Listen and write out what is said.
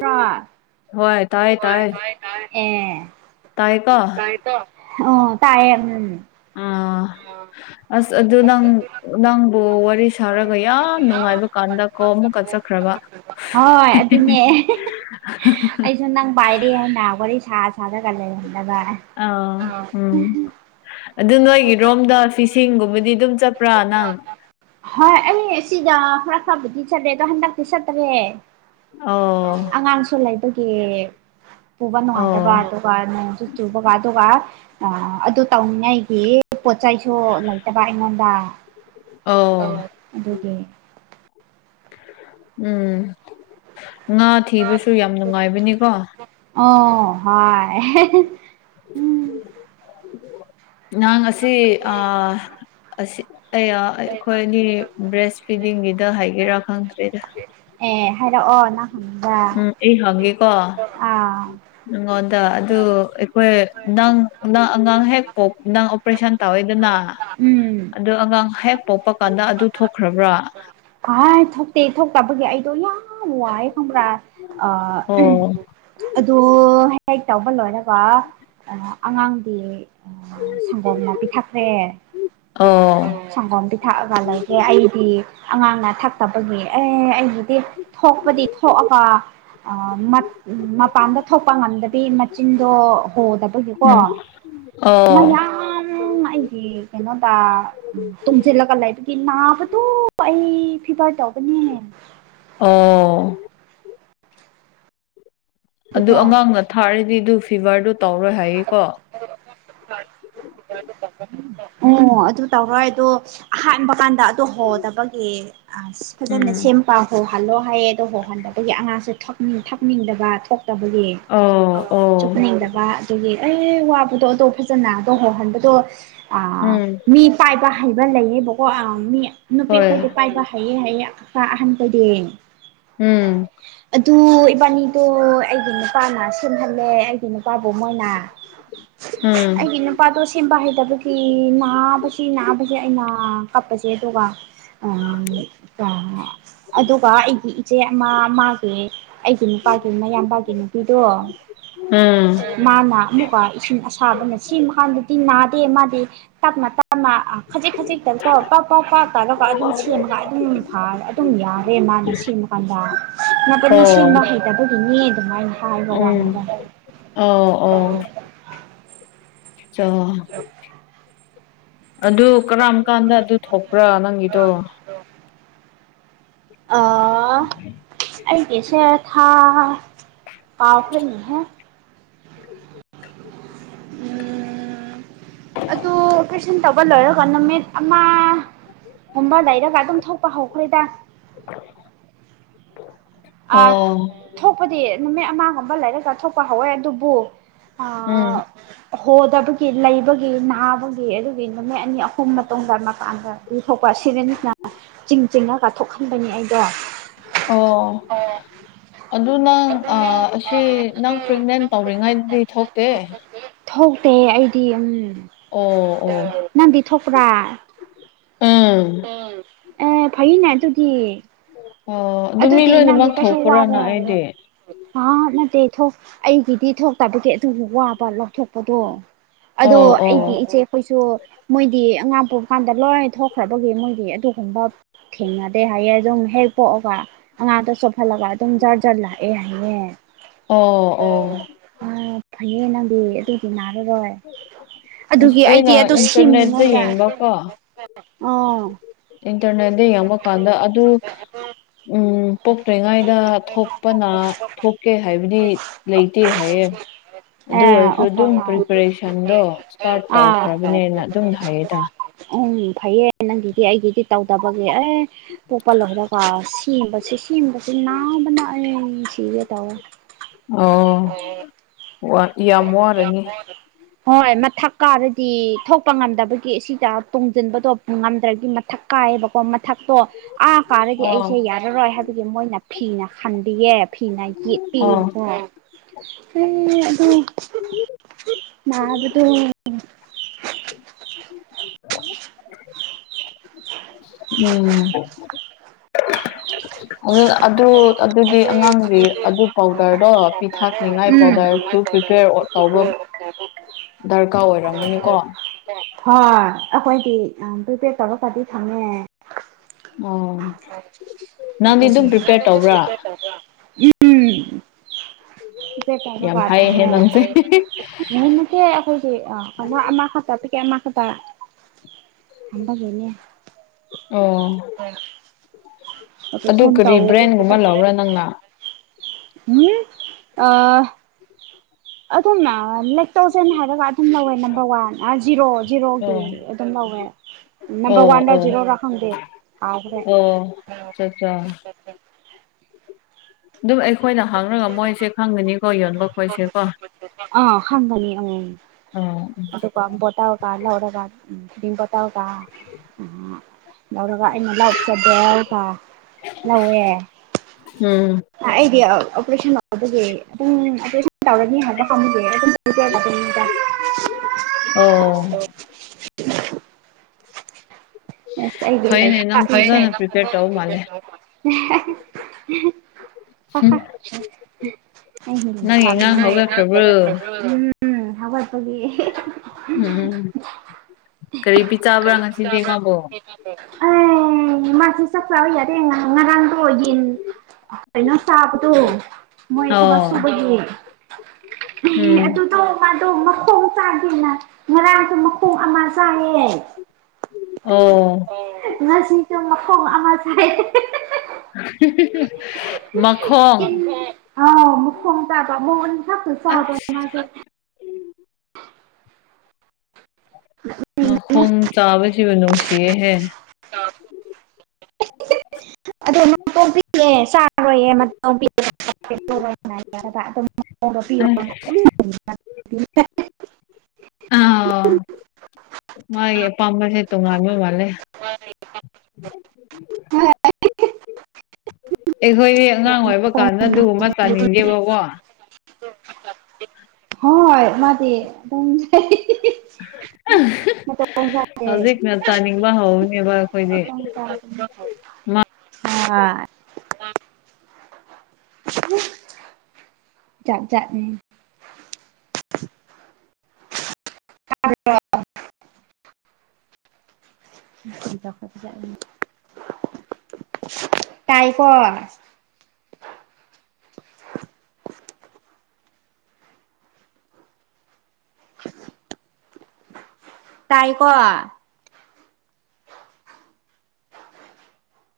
ꯄ꯭ꯔꯥ꯫ ꯍꯣꯏ꯫ ꯇꯥꯏ ꯍꯣꯏ ꯇꯥꯏ ꯇꯥꯑꯦ-ꯇꯥꯑꯦ ꯀꯦ ꯇꯥꯏꯀꯣ ꯇꯥꯏꯀꯣ ꯑꯣ ꯇꯥꯏꯌꯦ ꯎꯝ꯫ ꯑꯥ [unintelligible] ꯑꯁ ꯑꯗꯨ ꯅꯪ ꯅꯪꯕꯨ ꯋꯥꯔꯤ ꯁꯥꯔꯒ ꯌꯥꯝ ꯅꯨꯡꯉꯥꯏꯕ ꯀꯥꯟꯗ ꯀꯣ ꯑꯃꯨꯛꯀ ꯀꯠꯆꯈ꯭ꯔꯕ꯫ ꯍꯣꯏ ꯑꯗꯨꯅꯦ [unintelligible] ꯑꯩꯁꯨ ꯅꯪ ꯄꯥꯏꯔꯦ ꯍꯥꯏꯅ ꯋꯥꯔꯤ ꯁꯥ ꯁꯥꯔꯒ ꯂꯩꯔꯝꯗꯕ꯫ ꯑ ꯎꯝ꯫ ꯑꯗꯨ ꯅꯣꯏꯒꯤꯔꯣꯝꯗ ꯐꯤꯁꯤꯡꯒꯨꯝꯕꯗꯤ ꯑꯗꯨꯝ ꯆꯠꯄ꯭ꯔꯥ ꯅꯪ꯫ ꯍꯣꯏ ꯑꯩ ꯁꯤꯗ ꯈꯔ ꯈꯔꯕꯨꯗꯤ ꯆꯠꯂꯦ ꯑꯗꯣ ꯍꯟꯗꯛꯇꯤ ꯆꯠꯇ꯭ꯔꯦ꯫ ꯑꯣ ꯑꫭ ꯑꯉꯥꯡꯁꯨ ꯂꯩꯕꯒꯤ꯫ ꯄꯨꯕ ꯅꯨꯡꯉꯥꯏꯇꯕ ꯑꯣ ꯑꯗꯨꯒ ꯅꯣꯡꯁꯨ ꯆꯨꯕꯒ ꯑꯗꯨꯒ ꯑꯗꯨ ꯇꯧꯅꯤꯉꯥꯏꯒꯤ ꯄꯣꯠ ꯆꯩꯁꯨ ꯂꯩꯇꯕ ꯑꯩꯉꯣꯟꯗ ꯑꯣ ꯑꯧ ꯑꯗꯨꯒꯤ꯫ ꯎꯝ ꯉꯥ ꯊꯤꯕꯁꯨ ꯌꯥꯝ ꯅꯨꯡꯉꯥꯏꯕꯅꯤꯀꯣ꯫ ꯑꯣ ꯍꯣꯏ꯫ [unintelligible] ꯎꯝ ꯅꯪ ꯉꯁꯤ ꯑꯥ ꯑꯁꯤ ꯑꯩ ꯌꯥ ꯑꯩꯈꯣꯏ ꯑꯅꯤ ꯕ꯭ꯔꯦꯁ ꯐꯤꯗꯤꯡꯒꯤꯗ ꯍꯥꯏꯒꯦꯔꯥ ꯈꯪꯗ꯭ꯔꯦꯗ꯫ ꯑꯦ ꯍꯥꯏꯔꯛꯑꯣ ꯅꯪ ꯍꯪꯕ ꯎꯝ ꯑꯩ ꯍꯪꯒꯦꯀꯣ ꯑꯥ꯫ ꯅꯪꯉꯣꯟꯗ ꯑꯗꯨ ꯑꯩꯈꯣꯏ ꯅꯪ ꯅꯪ ꯑꯉꯥꯡ ꯍꯦꯛ ꯄꯣꯛ ꯅꯪ ꯑꯣꯄꯔꯦꯁꯟ ꯇꯧꯌꯦ ꯗꯨꯅ ꯎꯝ ꯑꯗꯨ ꯑꯉꯥꯡ ꯍꯦꯛ ꯄꯣꯛꯄ ꯀꯥꯟꯗ ꯑꯗꯨ ꯊꯣꯛꯈ꯭ꯔꯕ꯭ꯔꯥ ꯑꯥꯏ ꯊꯣꯛꯇꯦ ꯊꯣꯛꯇꯕꯒꯤ ꯑꯩꯗꯣ ꯌꯥꯝ ꯋꯥꯏ ꯈꯪꯕ꯭ꯔꯥ ꯑ ꯑꯣ ꯑꯗꯨ ꯍꯦꯛ ꯇꯧꯕ ꯂꯣꯏꯔꯒ ꯑꯉꯥꯡꯗꯤ ꯑꯥ ꯁꯪꯒꯣꯝꯅ ꯄꯤꯊꯛꯈ꯭ꯔꯦ ꯑꯣ ꯁꯪꯒꯣꯝ ꯄꯤꯊꯛꯑꯒ ꯂꯩꯒꯦ ꯑꯩꯗꯤ ꯑꯉꯥꯡꯅ ꯊꯛꯇꯕꯒꯤ ꯑꯦ ꯑꯩꯒꯤ ꯊꯣꯛꯄꯗꯤ ꯊꯣꯛꯑꯒ ꯑ ꯃꯠ ꯎꯝ ꯃꯄꯥꯟꯗ ꯊꯣꯛꯄ ꯉꯝꯗꯕꯤ ꯃꯆꯤꯟꯗꯣ ꯍꯣꯗꯕꯒꯤꯀꯣ ꯎꯝ ꯑꯣ ꯁꯨꯝ ꯑꯩꯒꯤ ꯀꯩꯅꯣꯗ ꯎꯝ ꯇꯨꯝꯖꯤꯜꯂꯒ ꯂꯩꯕꯒꯤ ꯅꯥꯕꯗꯨ ꯑꯩ ꯐꯤꯚꯔ ꯇꯧꯕꯅꯦ ꯑꯣ ꯑꯗꯨ ꯑꯗꯨꯗꯣ ꯑꯉꯥꯡꯅ ꯊꯥꯔꯗꯤꯗꯨ ꯐꯤꯚꯔꯗꯨ ꯇꯧꯔꯣꯏ ꯍꯥꯏꯌꯦꯀꯣ [unintelligible] ꯑꯣ ꯑꯗꯨ ꯇꯧꯔꯣꯏ ꯍꯥꯏꯗꯣ ꯑꯍꯥꯟꯕ ꯀꯥꯟꯗ ꯇꯨ ꯍꯣꯗꯕꯒꯤ ꯑꯁ ꯎꯝ ꯐꯖꯅ ꯁꯦꯝ ꯄꯥ ꯍꯣꯍꯜꯂꯣ ꯍꯥꯏꯌꯦ ꯑꯗꯣ ꯍꯣꯍꯟꯗꯕꯒꯤ ꯑꯉꯥꯡꯁꯦ ꯊꯛꯅꯤꯡ ꯊꯛꯅꯤꯡꯗꯕ ꯊꯣꯛꯇꯕꯒꯤ ꯑꯧ ꯑꯣ ꯆꯨꯞꯅꯤꯡꯗꯕ ꯑꯗꯨꯒꯤ ꯑꯦ ꯋꯥꯕꯗꯣ ꯑꯗꯣ ꯐꯖꯅ ꯑꯗꯣ ꯍꯣꯍꯟꯕꯗꯣ ꯑꯥ ꯎꯝ ꯃꯤ ꯄꯥꯏꯕ ꯍꯩꯕ ꯂꯩꯌꯦꯕꯀꯣ ꯑꯥ ꯃꯤ ꯅꯨꯄꯤ ꯍꯣꯏ ꯑꯩꯈꯣꯏꯗꯤ ꯄꯥꯏꯕ ꯍꯩꯌꯦ ꯍꯥꯏꯌꯦ ꯄꯥ ꯑꯍꯟꯕꯩꯗꯤ ꯎꯝ ꯑꯗꯨ ꯏꯕꯥꯅꯤꯗꯣ ꯑꯩꯒꯤ ꯅꯨꯄꯥꯅ ꯁꯦꯝꯍꯜꯂꯦ ꯑꯩꯒꯤ ꯅꯨꯄꯥꯕꯨ ꯃꯣꯏꯅ ꯎꯝ ꯑꯩꯒꯤ ꯅꯨꯞ ꯄꯥꯗꯣ ꯁꯦꯝꯕ ꯍꯩꯇꯕꯒꯤ ꯅꯥꯕꯁꯤ ꯅꯥꯕꯁꯤ ꯑꯩꯅ ꯀꯞꯄꯁꯦ ꯑꯗꯨꯒ [unintelligible] ꯑꯗꯨꯒ ꯑꯩꯒꯤ ꯏꯆꯦ ꯑꯃ ꯃꯥꯒꯤ ꯑꯩꯒꯤ ꯅꯨꯄꯥꯒꯤ ꯃꯌꯥꯝꯕꯒꯤ ꯅꯨꯄꯤꯗꯣ ꯎꯝ ꯃꯥꯅ ꯑꯃꯨꯛꯀ ꯏꯁꯤꯡ ꯑꯁꯥꯕꯅ ꯁꯤ ꯃꯀꯥꯟꯗꯗꯤ ꯅꯥꯗꯦ ꯃꯥꯗꯤ ꯇꯞꯅ ꯇꯞꯅ ꯈꯖꯤꯛ ꯈꯖꯤꯛꯇꯀꯣ ꯀꯣꯛ ꯀꯣꯛ ꯀꯣꯛ ꯇꯧꯔꯒꯀꯣ ꯑꯗꯨꯝ ꯁꯦꯝꯃꯒ ꯑꯗꯨꯝ ꯐꯔꯦ ꯑꯗꯨꯝ ꯌꯥꯒꯔꯦ ꯃꯥꯅ ꯁꯦꯝꯃꯒ ꯀꯟꯗ ꯅꯄꯅꯤ ꯑꯣ ꯁꯦꯝꯕ ꯍꯩꯇꯕꯒꯤꯅꯤ ꯑꯗꯨꯃꯥꯏꯅ ꯍꯥꯏꯕ ꯎꯝ ꯋꯥꯅꯤꯗ ꯑꯣ ꯑꯣ ꯆꯣ ꯑꯗꯨ ꯀꯔꯝ ꯀꯥꯟꯗ ꯑꯗꯨ ꯊꯣꯛꯄ꯭ꯔꯥ ꯅꯪꯒꯤꯗꯣ ꯗꯣ ꯑꯥ ꯑꯩꯒꯤꯁꯦ ꯊꯥ ꯀꯥꯎꯈ꯭ꯔꯦꯅꯦꯍꯦ ꯎꯝ ꯑꯗꯨ ꯑꯣꯄ꯭ꯔꯦꯁꯟ ꯇꯧꯕ ꯂꯣꯏꯔꯒ ꯅꯨꯃꯤꯠ ꯑꯃ ꯒꯨꯝꯕ ꯂꯩꯔꯒ ꯑꯗꯨꯝ ꯊꯣꯛꯄ ꯍꯧꯈ꯭ꯔꯦꯗ [inaudible] ꯑꯥ ꯊꯣꯛꯄꯗꯤ ꯅꯨꯃꯤꯠ ꯑꯃꯒꯨꯝꯕ ꯂꯩꯔꯒ ꯊꯣꯛꯄ ꯍꯧꯋꯦ ꯑꯗꯨꯕꯨ ꯎꯝ ꯑꯥ ꯍꯣꯗꯕꯒꯤ ꯂꯩꯕꯒꯤ ꯅꯥ ꯕꯒꯤ ꯑꯗꯨꯒꯤ ꯅꯨꯃꯤꯠ ꯑꯅꯤ ꯑꯍꯨꯝ ꯃꯇꯨꯡꯗ ꯃꯄꯥꯟꯗ ꯄꯨꯊꯣꯛꯄ ꯁꯤꯔꯤꯟꯅ ꯆꯤꯡ ꯆꯤꯡꯉꯒ ꯊꯣꯛꯍꯟꯕꯅꯤ ꯑꯩꯗꯣ ꯑꯣ ꯑꯦ ꯑꯗꯨ ꯅꯪ ꯑꯥ ꯑꯁꯤ ꯅꯪ ꯄ꯭ꯔꯦꯟꯅꯦꯟ ꯇꯧꯔꯤꯉꯩꯗꯗꯤ ꯊꯣꯛꯇꯦ ꯊꯣꯛꯇꯦ ꯑꯩꯗꯤ ꯎꯝ ꯑꯣ ꯑꯣ ꯅꯪꯗꯤ ꯊꯣꯛꯄ꯭ꯔꯥ ꯎꯝ ꯑꯣ ꯐꯩꯅꯦ ꯑꯗꯨꯗꯤ ꯑꯣ ꯑꯗꯨ ꯃꯤ ꯑꯗꯨꯗꯤ ꯅꯪꯗꯤ ꯂꯣꯏꯅꯃꯛ ꯀꯩꯁꯨ ꯊꯣꯛꯄ꯭ꯔꯥꯅ ꯋꯥꯔꯣꯏ ꯑꯩꯗꯤ ꯑꯥ ꯅꯠꯇꯦ ꯊꯣꯛ ꯑꯩꯒꯤꯗꯤ ꯊꯣꯛꯇꯕꯒꯤ ꯑꯗꯨꯒꯤ ꯋꯥꯕ ꯂꯧꯊꯣꯛꯄꯗꯣ ꯑꯗꯣ ꯑꯣ ꯑꯣ ꯑꯩꯒꯤ ꯏꯆꯦ ꯈꯣꯏꯁꯨ ꯃꯣꯏꯗꯤ ꯑꯉꯥꯡ ꯄꯥꯛꯄ ꯀꯥꯟꯗ ꯂꯣꯏ ꯊꯣꯛꯈ꯭ꯔꯕꯒꯤ ꯃꯣꯏꯗꯤ ꯑꯗꯨꯒꯨꯝꯕ ꯊꯦꯡꯅꯗꯦ ꯍꯥꯏꯌꯦ ꯑꯗꯨꯝ ꯍꯦꯛ ꯄꯣꯛꯑꯣ ꯑꯉꯥꯡꯗꯣ ꯆꯣꯞꯍꯜꯂꯒ ꯑꯗꯨꯝ ꯖꯥꯔ ꯖꯥꯔ ꯂꯥꯛꯑꯦ ꯍꯥꯏꯌꯦ ꯑꯣ ꯑꯣ ꯑꯥ ꯐꯩꯌꯦ ꯅꯪꯗꯤ ꯑꯗꯨꯗꯤ ꯅꯥꯔꯔꯣꯏ ꯑꯁ ꯑꯗꯨꯒꯤ ꯑꯩꯗꯤ ꯑꯩꯅ ꯑꯗꯨ ꯏꯟꯇꯔꯅꯦꯠꯇ ꯁꯤꯃꯤꯉꯩꯗ ꯌꯦꯡꯕꯀꯣ ꯑꯣ ꯏꯟꯇꯔꯅꯦꯠꯗ ꯌꯦꯡꯕꯀꯥꯟꯗ ꯑꯗꯨ ꯎꯝ ꯄꯣꯛꯇ꯭ꯔꯤꯉꯥꯏꯗ ꯊꯣꯛꯄꯅ ꯊꯣꯛꯀꯦ ꯍꯥꯏꯕꯗꯤ ꯂꯩꯇꯦ ꯍꯥꯏꯌꯦ ꯑꯗꯨ ꯑꯦ ꯑꯣꯏꯔꯁꯨ ꯑꯣ ꯍꯣ ꯑꯗꯨꯝ ꯍꯣꯏ ꯄ꯭ꯔꯤꯄꯦꯔꯦꯁꯟꯗꯣ ꯏꯁꯇꯥꯔꯠ ꯑꯥ ꯇꯧꯈ꯭ꯔꯕꯅꯦꯅ ꯑꯗꯨꯝ ꯍꯥꯏꯌꯦꯗ ꯎꯝ ꯐꯩꯌꯦ ꯅꯪꯒꯤꯗꯤ ꯑꯩꯒꯤꯗꯤ ꯇꯧꯗꯕꯒꯤ ꯑꯦ ꯄꯣꯛꯄ ꯂꯣꯏꯔꯒ ꯁꯤꯝꯕꯁꯤ ꯁꯤꯝꯕꯁꯤ ꯅꯥꯕꯅ ꯑꯩ ꯁꯤꯒꯦ ꯇꯧꯋꯦ ꯑꯣ ꯋꯥ ꯌꯥꯝ ꯋꯥꯔꯅꯤ ꯍꯣꯏ ꯃꯊꯛ ꯀꯥꯔꯗꯤ ꯊꯣꯛꯄ ꯉꯝꯗꯕꯒꯤ ꯑꯁꯤꯗ ꯇꯨꯡꯖꯤꯟꯕꯗꯣ ꯉꯝꯗ꯭ꯔꯗꯤ ꯃꯊꯛ ꯀꯥꯏꯌꯦꯕꯀꯣ ꯃꯊꯛꯇꯣ ꯑꯥ ꯀꯥꯔꯗꯤ ꯑ ꯑꯩꯁꯦ ꯌꯥ ꯌꯥꯔꯣꯏ ꯍꯥꯏꯕꯒꯤ ꯃꯣꯏꯅ ꯐꯤꯅ ꯈꯟꯕꯤꯌꯦ ꯐꯤꯅ ꯑ ꯌꯦꯠꯄꯤꯑꯦꯕꯀꯣ ꯎꯝ ꯑꯗꯨ ꯅꯥꯕꯗꯨ [inaudible] ꯎꯝ [inaudible] ꯑꯗꯨ ꯑꯗꯨ ꯑꯗꯨꯗꯤ ꯑꯉꯥꯡꯒꯤ ꯑꯗꯨ ꯄꯥꯎꯗꯔꯗꯣ ꯄꯤꯊꯛꯅꯤꯉꯥꯏ ꯎꯝ ꯄꯥꯎꯗꯔꯁꯨ ꯄ꯭ꯔꯤꯄꯦꯌꯔ ꯑꯣꯠ ꯇꯧꯕ [inaudible] ꯗꯔꯀꯥꯔ ꯑꯣꯏꯔꯝꯒꯅꯤꯀꯣ ꯍꯣꯏ ꯑꯈꯣꯏꯗꯤ ꯑꯝ ꯄ꯭ꯔꯤꯄꯦꯌꯔ ꯇꯧꯔꯒꯗꯤ ꯊꯝꯃꯦ ꯑꯣ [inaudible] [unintelligible] ꯅꯪꯗꯤ ꯑꯗꯨꯝ ꯇꯦ ꯄ꯭ꯔꯤꯄꯦꯌꯔ ꯇꯧꯕ꯭ꯔꯥ ꯌꯥꯝ ꯍꯥꯏꯌꯦꯍꯦ ꯅꯪꯁꯦ ꯑꯩꯈꯣꯏꯗꯤ ꯑꯥ ꯋꯥ ꯑꯃꯥ ꯈꯠꯇ ꯄꯤꯀꯦꯠ ꯑꯃꯥ ꯈꯠꯇ ꯊꯝꯕꯒꯤꯅꯦ ꯑꯣ ꯑꯗꯨ ꯀꯔꯤ ꯕ꯭ꯔꯦꯟꯒꯨꯝꯕ ꯂꯧꯕ꯭ꯔꯥ ꯅꯪꯅ [unintelligible] ꯑꯗꯨꯝꯅ ꯂꯦꯛꯇꯣꯖꯦꯟ ꯍꯥꯏꯔꯒ ꯑꯗꯨꯝ ꯂꯧꯋꯦ ꯅꯝꯕꯔ ꯋꯥꯟ ꯑꯥ ꯖꯤꯔꯣ ꯖꯤꯔꯣꯒꯤ ꯑꯣ ꯑꯗꯨꯝ ꯂꯧꯋꯦ ꯅꯝꯕꯔ ꯑꯣ ꯋꯥꯟꯂ ꯑꯣ ꯖꯤꯔꯣꯔ ꯈꯪꯗꯦ ꯀꯥꯎꯒ꯭ꯔꯦ ꯑꯣ [unintelligible] ꯗꯨ ꯑꯩꯈꯣꯏꯅ ꯍꯪꯔꯒ ꯃꯣꯏꯁꯦ ꯈꯪꯒꯅꯤꯀꯣ ꯌꯣꯟꯕ ꯈꯣꯏꯁꯦꯀꯣ ꯑꯥ ꯈꯪꯒꯅꯤ ꯑꯝ [unintelligible] ꯑꯗꯨꯀ ꯕꯣꯇꯜꯀꯥ ꯂꯧꯔꯒ ꯗꯤꯟ ꯕꯣꯇꯜꯀꯥ ꯎꯝ ꯂꯧꯔꯒ ꯑꯩꯅ ꯂꯧ꯫ [inaudible] ꯂꯧꯋꯦ꯫ ꯎꯝ ꯑꯩꯗꯤ ꯑꯣꯄꯔꯦꯁꯟ ꯑꯣꯏꯕꯒꯤ ꯑꯗꯨꯝ ꯑꯣꯄꯔꯦꯁꯟ ꯇꯧꯔꯅꯤ ꯍꯥꯏꯕ ꯈꯪꯕꯒꯤ꯫ [inaudible] ꯑꯣ꯫ ꯐꯩꯅꯦ ꯅꯪ [unintelligible] ꯐꯖꯅ ꯄ꯭ꯔꯤꯄꯦꯌꯔ ꯇꯧ ꯃꯥꯜꯂꯦ [inaudible] [unintelligible] [unintelligible] [inaudible] ꯎꯝ ꯅꯪꯒꯤ ꯑꯉꯥꯡ ꯍꯧꯒꯠꯈ꯭ꯔꯕ꯭ꯔꯣ ꯍꯧꯒꯠꯄꯒꯤ [unintelligible] ꯎꯝ ꯀꯔꯤ ꯄꯤ ꯆꯥꯕ꯭ꯔꯥ ꯉꯁꯤꯗꯤ ꯃꯥꯕꯨ꯫ [inaudible] ꯑꯩ ꯃꯥꯁꯤ ꯆꯥꯛ ꯆꯥꯎ ꯌꯥꯗꯦ ꯉ ꯉꯔꯥꯡꯗꯣ ꯌꯦꯟ ꯀꯩꯅꯣ ꯆꯥꯕꯗꯨ ꯃꯣꯏ ꯊꯕꯛ ꯑꯣ ꯁꯨꯕꯒꯤ ꯎꯝ [unintelligible] ꯑꯗꯨ [unintelligible] ꯃꯥꯗꯣ ꯃꯈꯣꯡ ꯆꯥꯒꯦꯅ ꯉꯔꯥꯡꯁꯨ ꯃꯈꯣꯡ ꯑꯃ ꯆꯥꯏꯌꯦ꯫ ꯑꯣ꯫ ꯉꯁꯤꯁꯨ ꯃꯈꯣꯡ ꯑꯃ ꯆꯥꯏ [unintelligible] [unintelligible] ꯃꯈꯣꯡ꯫ ꯑꯧ ꯃꯈꯣꯡ ꯆꯥꯕ ꯃꯋꯨꯟ ꯈꯛꯇ ꯆꯥꯕ ꯑꯁ ꯃꯥꯁꯦ꯫ ꯃꯈꯣꯡ ꯆꯥꯕꯁꯤꯕꯨ ꯅꯨꯡꯁꯤꯌꯦꯍꯦ꯫ [unintelligible] [inaudible] ꯑꯁ [unintelligible] ꯑꯥꯎ ꯃꯥꯒꯤ ꯑꯄꯥꯝꯕꯁꯦ ꯇꯣꯉꯥꯟꯕ ꯃꯥꯜꯂꯦ꯫ ꯑꯩꯈꯣꯏꯗꯤ ꯑꯉꯥꯡ ꯑꯣꯏꯕ ꯀꯥꯟꯗ ꯑꯗꯨꯒꯨꯝꯕ ꯇꯥꯅꯤꯡꯗꯦꯕꯀꯣ꯫ ꯍꯣꯏ ꯃꯥꯗꯤ ꯑꯗꯨꯝ ꯆꯥꯏ [unintelligible] ꯃꯇꯣꯡ ꯆꯥꯗꯦ꯫ ꯍꯧꯖꯤꯛꯅ ꯆꯥꯅꯤꯡꯕ ꯍꯥꯎꯕꯅꯦꯕ꯫ [unintelligible] ꯍꫭꯏ꯫ ꯖꯥꯠ ꯖꯥꯠꯅꯦ꯫ [inaudible] ꯇꯥꯏꯀꯣ꯫ ꯇꯥꯏꯀꯣ꯫